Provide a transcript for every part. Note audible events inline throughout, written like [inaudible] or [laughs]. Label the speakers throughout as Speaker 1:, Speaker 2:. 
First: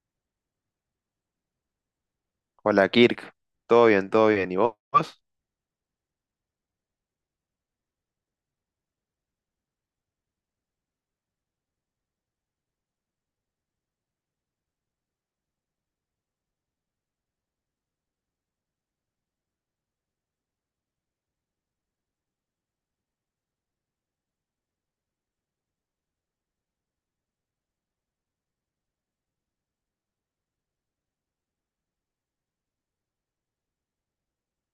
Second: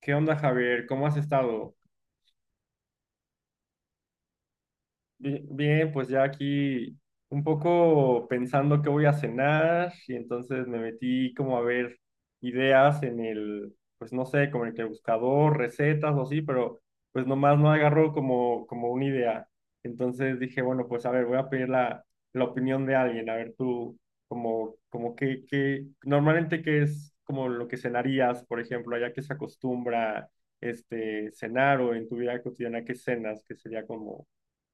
Speaker 1: ¿Qué onda, Javier? ¿Cómo has estado?
Speaker 2: Hola Kirk, todo bien, todo bien. ¿Y vos?
Speaker 1: Bien, pues ya aquí un poco pensando qué voy a cenar y entonces me metí como a ver ideas pues no sé, como en el que buscador, recetas o así, pero pues nomás no agarró como una idea. Entonces dije, bueno, pues a ver, voy a pedir la, opinión de alguien, a ver tú, como qué normalmente qué es como lo que cenarías, por ejemplo, allá que se acostumbra cenar o en tu vida cotidiana qué cenas, que sería como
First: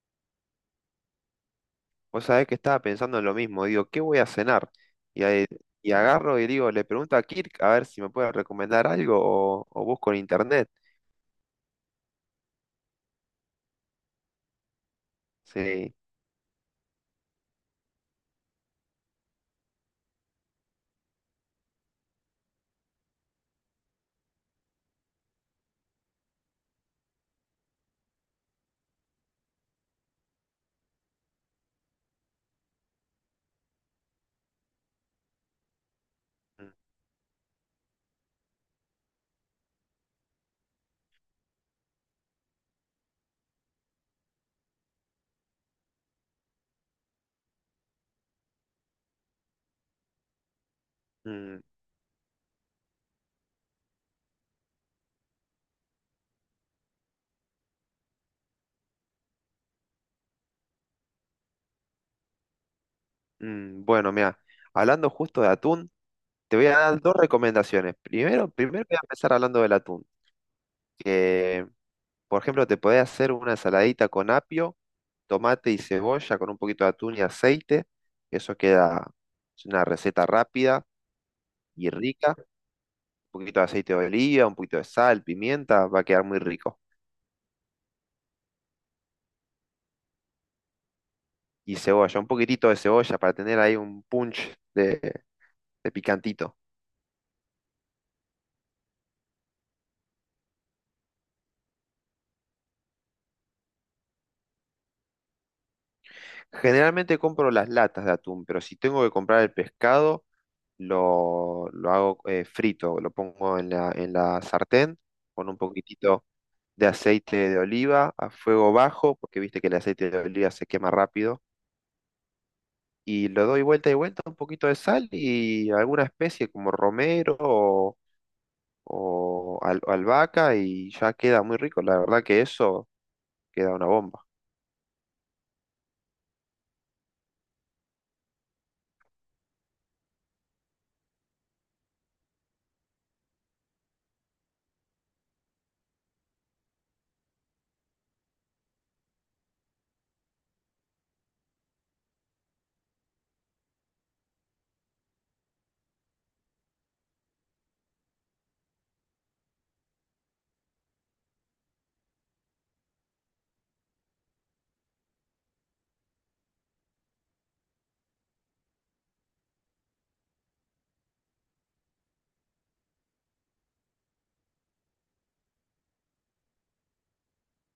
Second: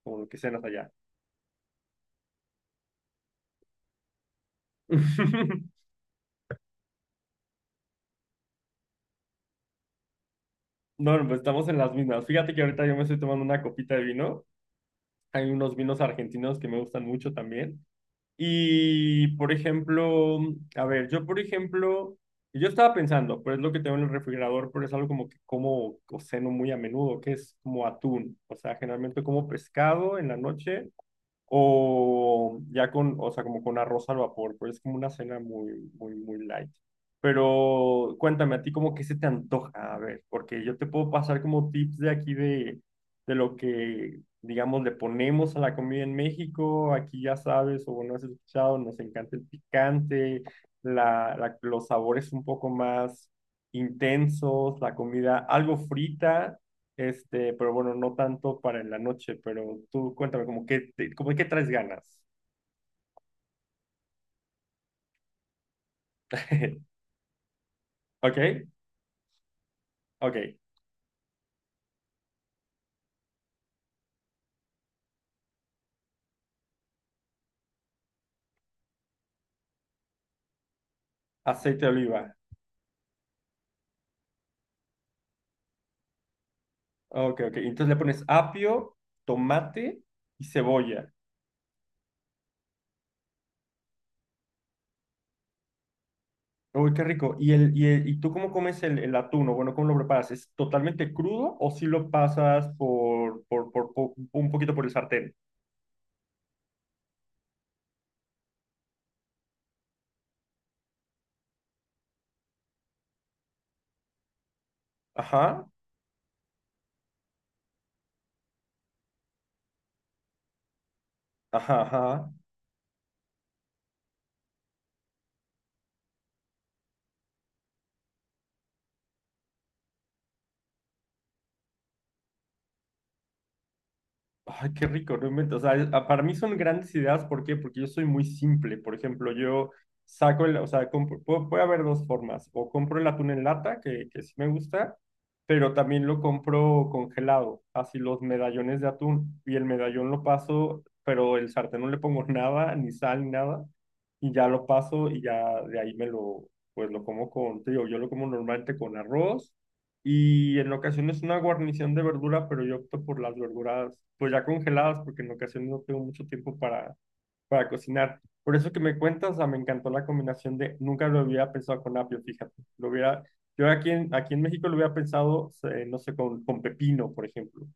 Speaker 1: como lo que cenas allá.
Speaker 2: Vos sabés que estaba pensando en lo mismo. Digo, ¿qué voy a cenar? Y, ahí-
Speaker 1: [laughs]
Speaker 2: y agarro y digo, le pregunto a Kirk a ver si me puede recomendar algo o busco en internet.
Speaker 1: No, no, pues estamos en las mismas. Fíjate que ahorita yo me estoy tomando una copita de vino. Hay unos
Speaker 2: Sí.
Speaker 1: vinos argentinos que me gustan mucho también. Y, por ejemplo, a ver, yo, por ejemplo, yo estaba pensando, pero es lo que tengo en el refrigerador, pero es algo como que como o ceno muy a menudo, que es como atún. O sea, generalmente como pescado en la noche o ya con, o sea, como con arroz al vapor, pero es como una cena muy, muy, muy light.
Speaker 2: Mm,
Speaker 1: Pero cuéntame, a ti como que se te antoja, a ver, porque yo te puedo pasar como tips de aquí de lo que, digamos, le ponemos a la comida en México, aquí ya sabes, o no has escuchado, nos encanta el picante, la, la-
Speaker 2: mm,
Speaker 1: los sabores un poco más intensos, la comida algo frita pero bueno, no tanto para en la noche, pero tú cuéntame, como que traes ganas.
Speaker 2: mm. Bueno, mira, hablando justo de atún, te voy a
Speaker 1: [laughs]
Speaker 2: dar dos recomendaciones.
Speaker 1: ¿Ok?
Speaker 2: Primero voy a empezar hablando del atún.
Speaker 1: Ok.
Speaker 2: Que, por ejemplo, te podés hacer una ensaladita con apio, tomate y cebolla con un poquito de atún y aceite. Eso queda, es una receta rápida
Speaker 1: Aceite de
Speaker 2: y
Speaker 1: oliva.
Speaker 2: rica. Un poquito de aceite de oliva, un poquito de sal, pimienta, va a quedar muy rico.
Speaker 1: Ok, ok. Entonces le pones apio, tomate y cebolla.
Speaker 2: Y cebolla, un poquitito de cebolla para tener ahí un punch de picantito.
Speaker 1: Uy, qué rico. ¿Y tú cómo comes el atún? O bueno, ¿cómo lo preparas? ¿Es totalmente crudo o si lo pasas por un poquito por el sartén?
Speaker 2: Generalmente compro las latas de atún, pero si tengo que comprar el pescado, lo hago frito, lo pongo en la sartén con un
Speaker 1: Ajá,
Speaker 2: poquitito de aceite de oliva a fuego bajo, porque viste que el aceite de oliva se quema rápido.
Speaker 1: ajá, ajá.
Speaker 2: Y lo doy vuelta y vuelta, un poquito de sal y alguna especie como romero o albahaca y ya queda muy rico. La verdad que eso queda una bomba.
Speaker 1: Ay, qué rico, no invento. O sea, para mí son grandes ideas. ¿Por qué? Porque yo soy muy simple. Por ejemplo, yo saco el, o sea, puede haber dos formas. O compro el atún en lata, que sí me gusta, pero también lo compro congelado. Así los medallones de atún. Y el medallón lo paso, pero el sartén no le pongo [laughs] nada, ni sal, ni nada. Y ya lo paso y ya de ahí me lo, pues lo como con, te digo, yo lo como normalmente con arroz y en ocasiones una guarnición de verdura, pero yo opto por las verduras, pues ya congeladas, porque en ocasiones no tengo mucho tiempo para cocinar. Por eso que me cuentas, o sea, me encantó la combinación de, nunca lo hubiera pensado con apio, fíjate. Lo hubiera, yo aquí aquí en México lo hubiera pensado, no sé, con pepino, por ejemplo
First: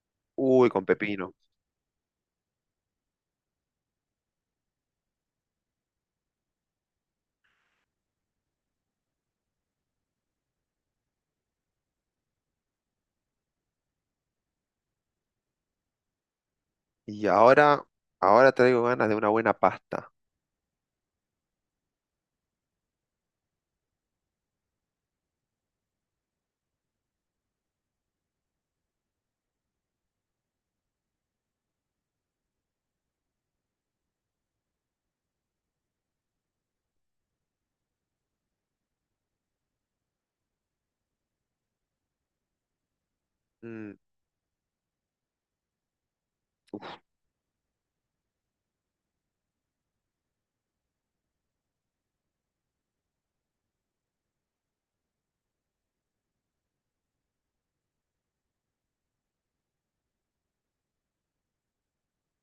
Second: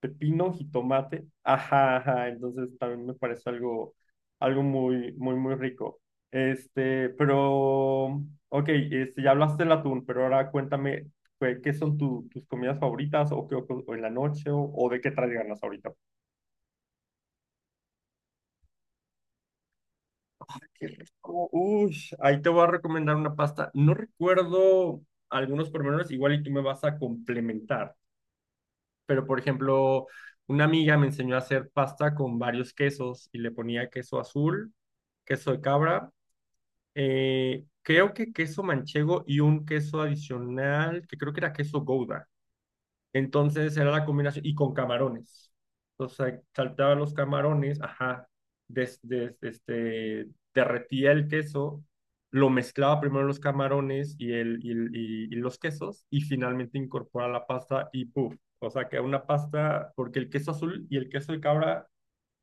Speaker 1: pepino,
Speaker 2: Uy, con
Speaker 1: jitomate.
Speaker 2: pepino.
Speaker 1: Ajá, ajá. Entonces también me parece algo muy, muy, muy rico. Pero, ok, ya hablaste del atún, pero ahora cuéntame pues, qué son tus comidas favoritas o, qué, o en la noche o de qué traes ganas ahorita.
Speaker 2: Y ahora traigo ganas de una buena pasta.
Speaker 1: Qué rico. Uy, ahí te voy a recomendar una pasta. No recuerdo algunos pormenores, igual y tú me vas a complementar, pero por ejemplo, una amiga me enseñó a hacer pasta con varios quesos y le ponía queso azul, queso de cabra, creo que queso manchego y un queso adicional, que creo que era queso gouda. Entonces era
Speaker 2: Mm,
Speaker 1: la combinación, y con camarones. Entonces saltaba los camarones, ajá, des- des- este, derretía el queso, lo mezclaba primero los camarones y los quesos, y finalmente incorpora la pasta y ¡puf! O sea, que una pasta, porque el queso azul y el queso de cabra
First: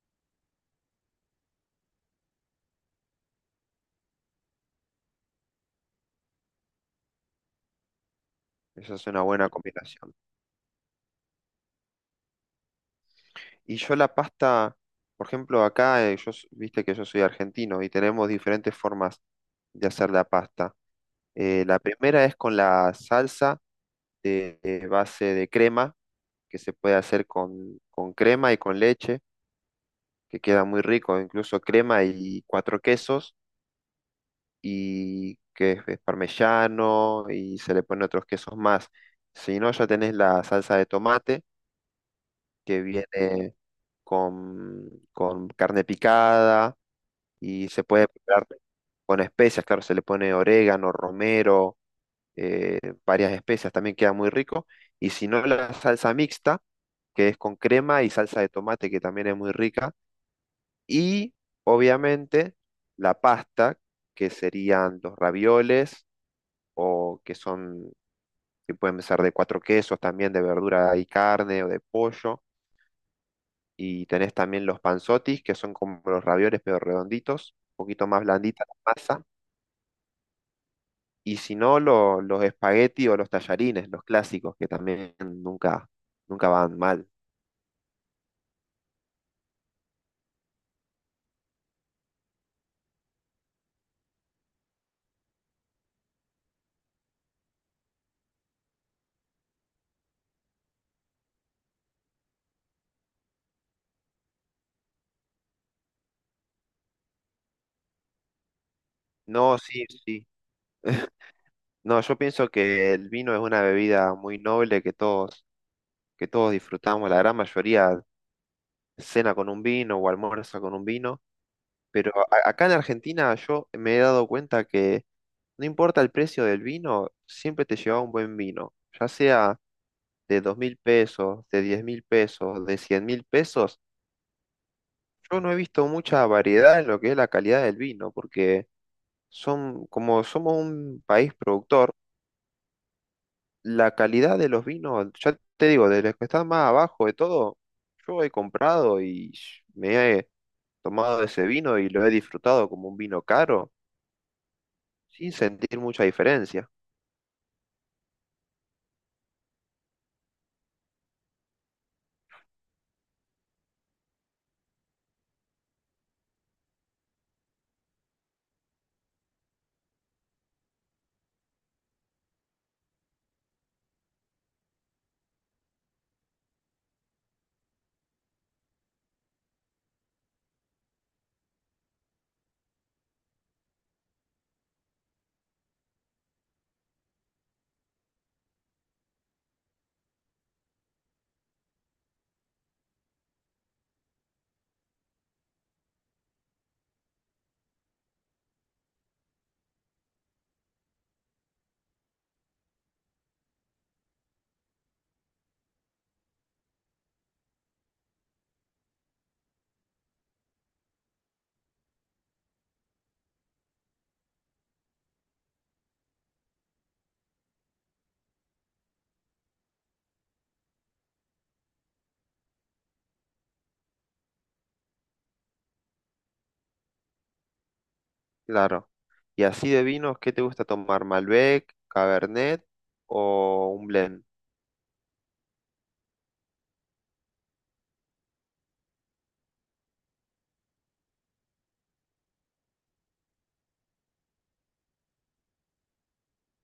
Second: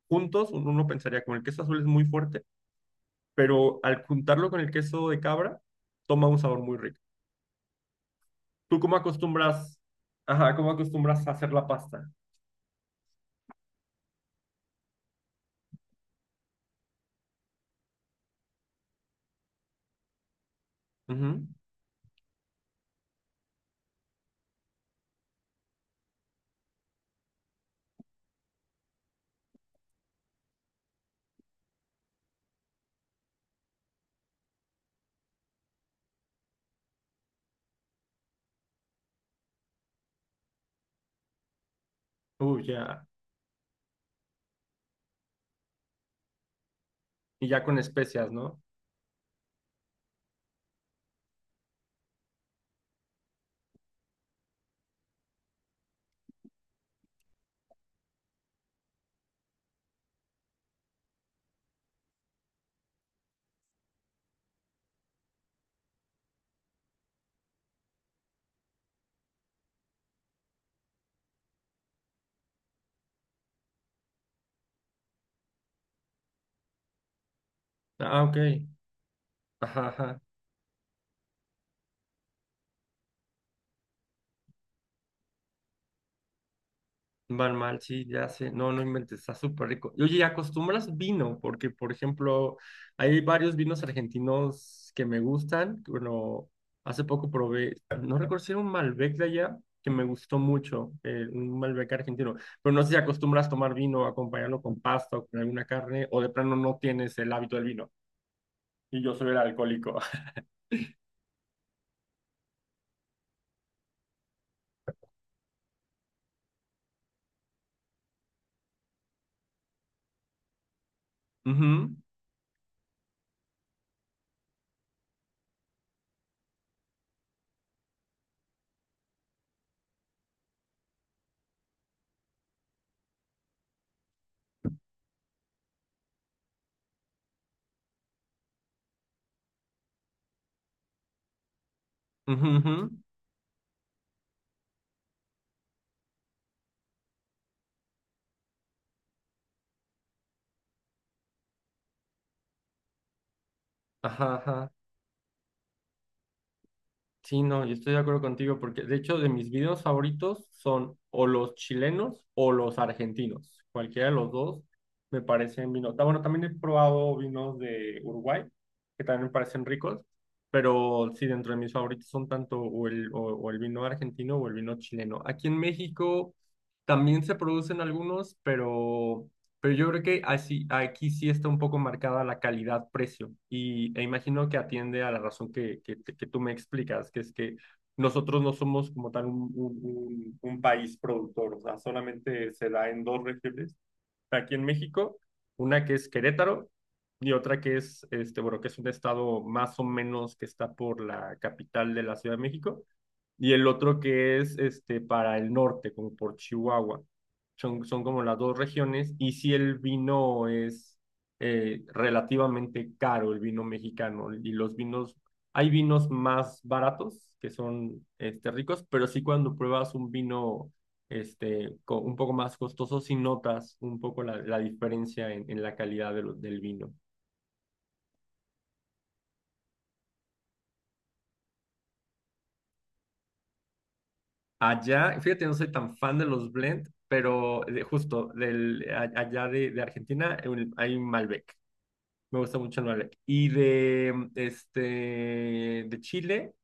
Speaker 1: juntos, uno pensaría, como el queso azul es muy fuerte, pero al juntarlo con el queso de cabra, toma un sabor muy rico. ¿Tú
Speaker 2: Esa
Speaker 1: cómo
Speaker 2: es una buena
Speaker 1: acostumbras,
Speaker 2: combinación.
Speaker 1: ajá, cómo acostumbras a hacer la pasta?
Speaker 2: Y yo la pasta, por ejemplo, acá, viste que yo soy argentino y tenemos diferentes formas de hacer la pasta.
Speaker 1: Ujú.
Speaker 2: La primera es con la salsa de base de crema, que se puede hacer con crema y con leche, que queda muy rico, incluso crema y cuatro quesos. Y que es parmesano y se le ponen otros quesos más. Si no, ya tenés la salsa de tomate
Speaker 1: Uy
Speaker 2: que
Speaker 1: ya.
Speaker 2: viene con carne picada
Speaker 1: Y ya
Speaker 2: y
Speaker 1: con
Speaker 2: se puede
Speaker 1: especias,
Speaker 2: preparar
Speaker 1: ¿no?
Speaker 2: con especias, claro, se le pone orégano, romero, eh, varias especias, también queda muy rico. Y si no, la salsa mixta, que es con crema y salsa de tomate, que también es muy rica. Y obviamente la pasta, que serían los ravioles o que son, que pueden ser de cuatro quesos también, de verdura y carne o de pollo. Y tenés también los panzotis, que son como los ravioles, pero redonditos, un poquito más
Speaker 1: Ah, ok.
Speaker 2: blandita la masa.
Speaker 1: Ajá, ajá.
Speaker 2: Y si no, los espagueti o los tallarines, los clásicos, que también nunca, nunca van mal.
Speaker 1: Van mal, sí, ya sé. No, no inventes, está súper rico. Y oye, ¿y acostumbras vino? Porque, por ejemplo, hay varios vinos argentinos que me gustan. Bueno, hace poco probé, no recuerdo si era un Malbec de allá, que me gustó mucho, un Malbec argentino. Pero no sé si acostumbras tomar vino, acompañarlo con pasta o con alguna carne, o de plano no tienes el hábito del vino. Y yo soy el
Speaker 2: No, sí,
Speaker 1: alcohólico.
Speaker 2: sí. No, yo pienso que el vino es una bebida muy noble que todos disfrutamos. La gran mayoría cena con un vino o almuerza con un vino.
Speaker 1: [laughs] Ujú,
Speaker 2: Pero acá en Argentina yo me he dado cuenta que no importa el precio del vino, siempre te llevaba un buen vino, ya sea de 2.000 pesos, de 10.000 pesos, de 100.000 pesos. Yo no he visto mucha variedad en lo que es la calidad del vino, porque son, como somos un país productor,
Speaker 1: ujú, ujú.
Speaker 2: la calidad de los vinos, ya te digo, de los que están más abajo de todo, yo he comprado y me he tomado ese vino y lo he disfrutado como un vino caro
Speaker 1: Ajá, ajá.
Speaker 2: sin sentir mucha diferencia,
Speaker 1: Sí, no, yo estoy de acuerdo contigo porque de hecho de mis videos favoritos son o los chilenos o los argentinos. Cualquiera de los dos me parecen vinos. Ah, bueno, también he probado vinos de Uruguay que también me parecen ricos, pero sí, dentro de mis favoritos son tanto o el vino argentino o el vino chileno. Aquí en México también se producen algunos, pero yo creo que así, aquí sí está un poco marcada la calidad-precio e imagino que atiende a la razón que tú me explicas, que es que nosotros no somos como tal un país productor, o sea, solamente se da en dos regiones, aquí en México, una que es Querétaro y otra que es, bueno, que es un estado más o menos que está por la capital de la Ciudad de México y el otro que es para el norte, como por Chihuahua. Son como las dos regiones, y si el vino es relativamente caro, el vino mexicano, y los vinos, hay vinos más baratos que son ricos, pero sí cuando pruebas un vino un poco más costoso, sí notas un poco la diferencia en la calidad de del vino.
Speaker 2: claro. Y así de vinos, ¿qué te gusta tomar? ¿Malbec, Cabernet o un blend?
Speaker 1: Allá, fíjate, no soy tan fan de los blend, pero justo allá de Argentina hay Malbec. Me gusta mucho el Malbec. Y de Chile,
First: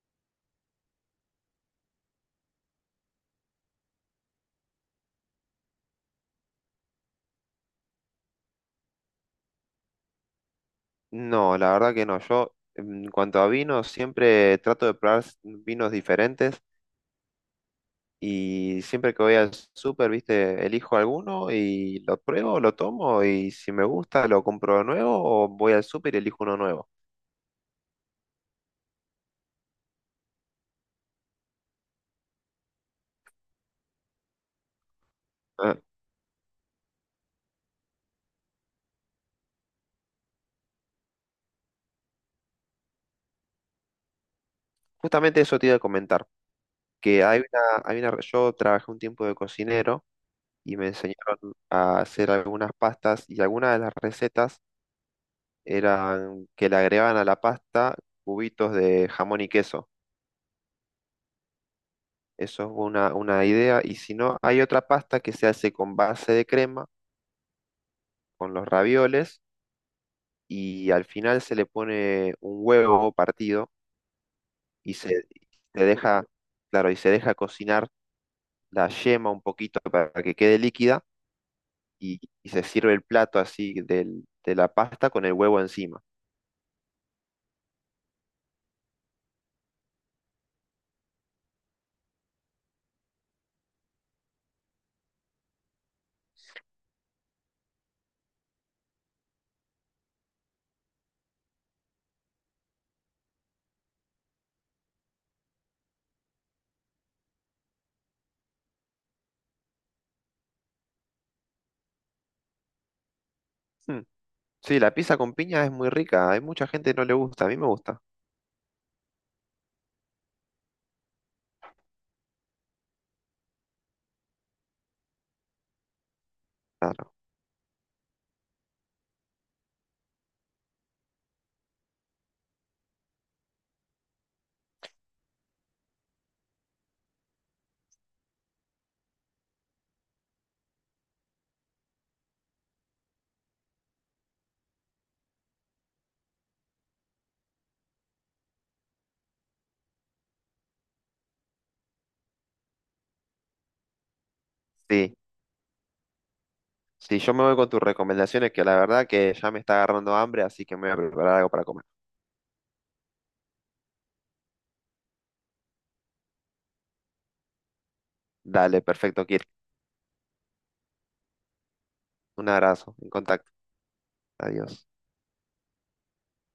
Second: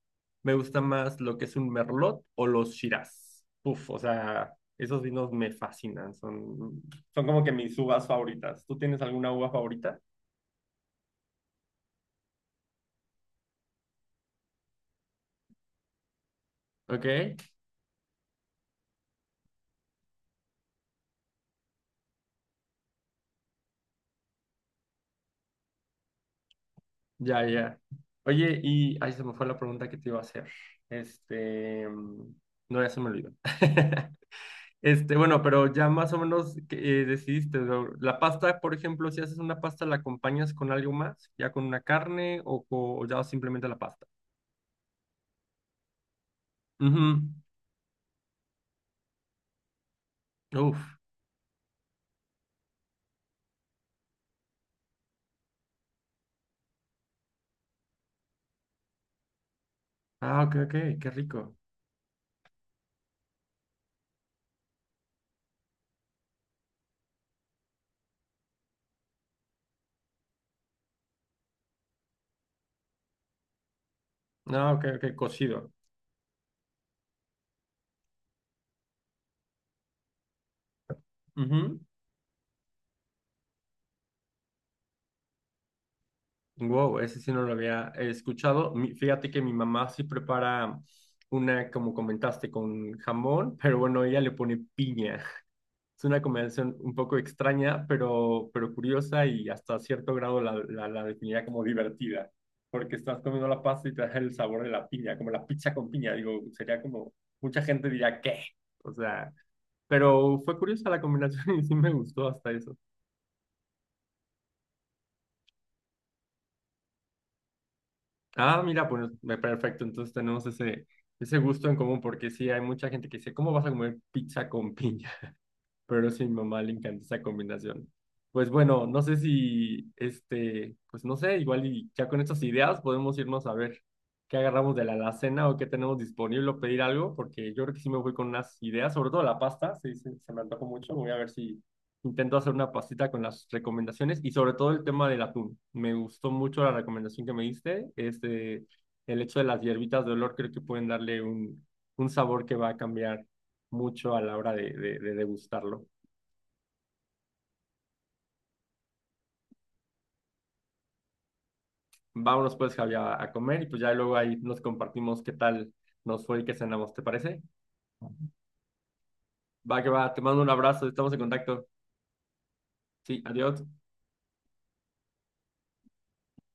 Speaker 1: me gusta más lo que es un Merlot o los Shiraz. Uf, o sea, esos vinos me fascinan. Son como que mis uvas favoritas. ¿Tú tienes alguna uva favorita?
Speaker 2: No, la verdad que no. Yo, en cuanto a vinos, siempre trato de probar vinos diferentes
Speaker 1: Ok,
Speaker 2: y siempre que voy al súper, viste, elijo alguno y lo pruebo, lo tomo y si me gusta, lo compro de nuevo o voy al súper y elijo uno nuevo.
Speaker 1: ya, ya. Oye, y ahí se me fue la pregunta que te iba a hacer. Este, mm, no, ya se me olvidó. [laughs] Bueno, pero
Speaker 2: Ah,
Speaker 1: ya más o menos que, decidiste, ¿no? La pasta, por ejemplo, si haces una pasta, ¿la acompañas con algo más? ¿Ya con una carne o ya simplemente la pasta?
Speaker 2: justamente eso te iba a comentar, que
Speaker 1: Ujú.
Speaker 2: hay una, yo trabajé un tiempo de cocinero. Y
Speaker 1: Uf.
Speaker 2: me enseñaron a hacer algunas pastas y algunas de las recetas eran que le agregaban a la pasta cubitos de jamón y queso.
Speaker 1: Ah, ok, ok, qué rico.
Speaker 2: Eso es una idea. Y si no, hay otra pasta que se hace con base de crema, con los ravioles, y al final se le pone un huevo partido
Speaker 1: Ah, ok,
Speaker 2: y
Speaker 1: ok,
Speaker 2: se,
Speaker 1: cocido.
Speaker 2: se deja, claro, y se deja cocinar la yema un poquito para que quede líquida
Speaker 1: Ujú.
Speaker 2: y se sirve el plato así de la pasta con el huevo encima.
Speaker 1: Wow, ese sí no lo había escuchado. Fíjate que mi mamá sí prepara una, como comentaste, con jamón, pero bueno, ella le pone piña. Es una combinación un poco extraña, pero curiosa y hasta cierto grado la definiría como divertida, porque estás comiendo la pasta y te da el sabor de la piña, como la pizza con piña, digo, sería como, mucha gente diría, ¿qué? O sea, pero fue curiosa la combinación [laughs] y sí me gustó hasta eso.
Speaker 2: Sí, la pizza con piña es muy rica. Hay mucha gente que no le gusta. A mí me gusta.
Speaker 1: Ah, mira, pues perfecto, entonces tenemos ese, gusto en común, porque sí hay mucha gente que dice, ¿cómo vas a comer pizza con piña. Pero sí, a mi mamá le encanta
Speaker 2: Claro.
Speaker 1: esa combinación. Pues bueno, no sé si, pues no sé, igual y ya con estas ideas podemos irnos a ver qué agarramos de la alacena o qué tenemos disponible o pedir algo, porque yo creo que sí me voy con unas ideas, sobre todo la pasta, sí, se me antojó mucho, voy a ver si intento hacer una pastita con las recomendaciones y sobre todo el tema del atún. Me gustó mucho la recomendación que me diste, el hecho de las hierbitas de olor creo que pueden darle un, sabor que va a cambiar mucho a la hora de
Speaker 2: Sí,
Speaker 1: degustarlo.
Speaker 2: sí, yo me voy con tus recomendaciones, que la verdad que ya me está agarrando hambre, así que me voy a preparar algo para comer.
Speaker 1: Vámonos pues, Javi, a comer y pues ya luego ahí nos compartimos qué tal nos fue y qué cenamos, ¿te parece?
Speaker 2: Dale, perfecto, Kirk.
Speaker 1: Va que va, te mando un abrazo, estamos en contacto.
Speaker 2: Un abrazo, en
Speaker 1: Sí,
Speaker 2: contacto.
Speaker 1: adiós.
Speaker 2: Adiós.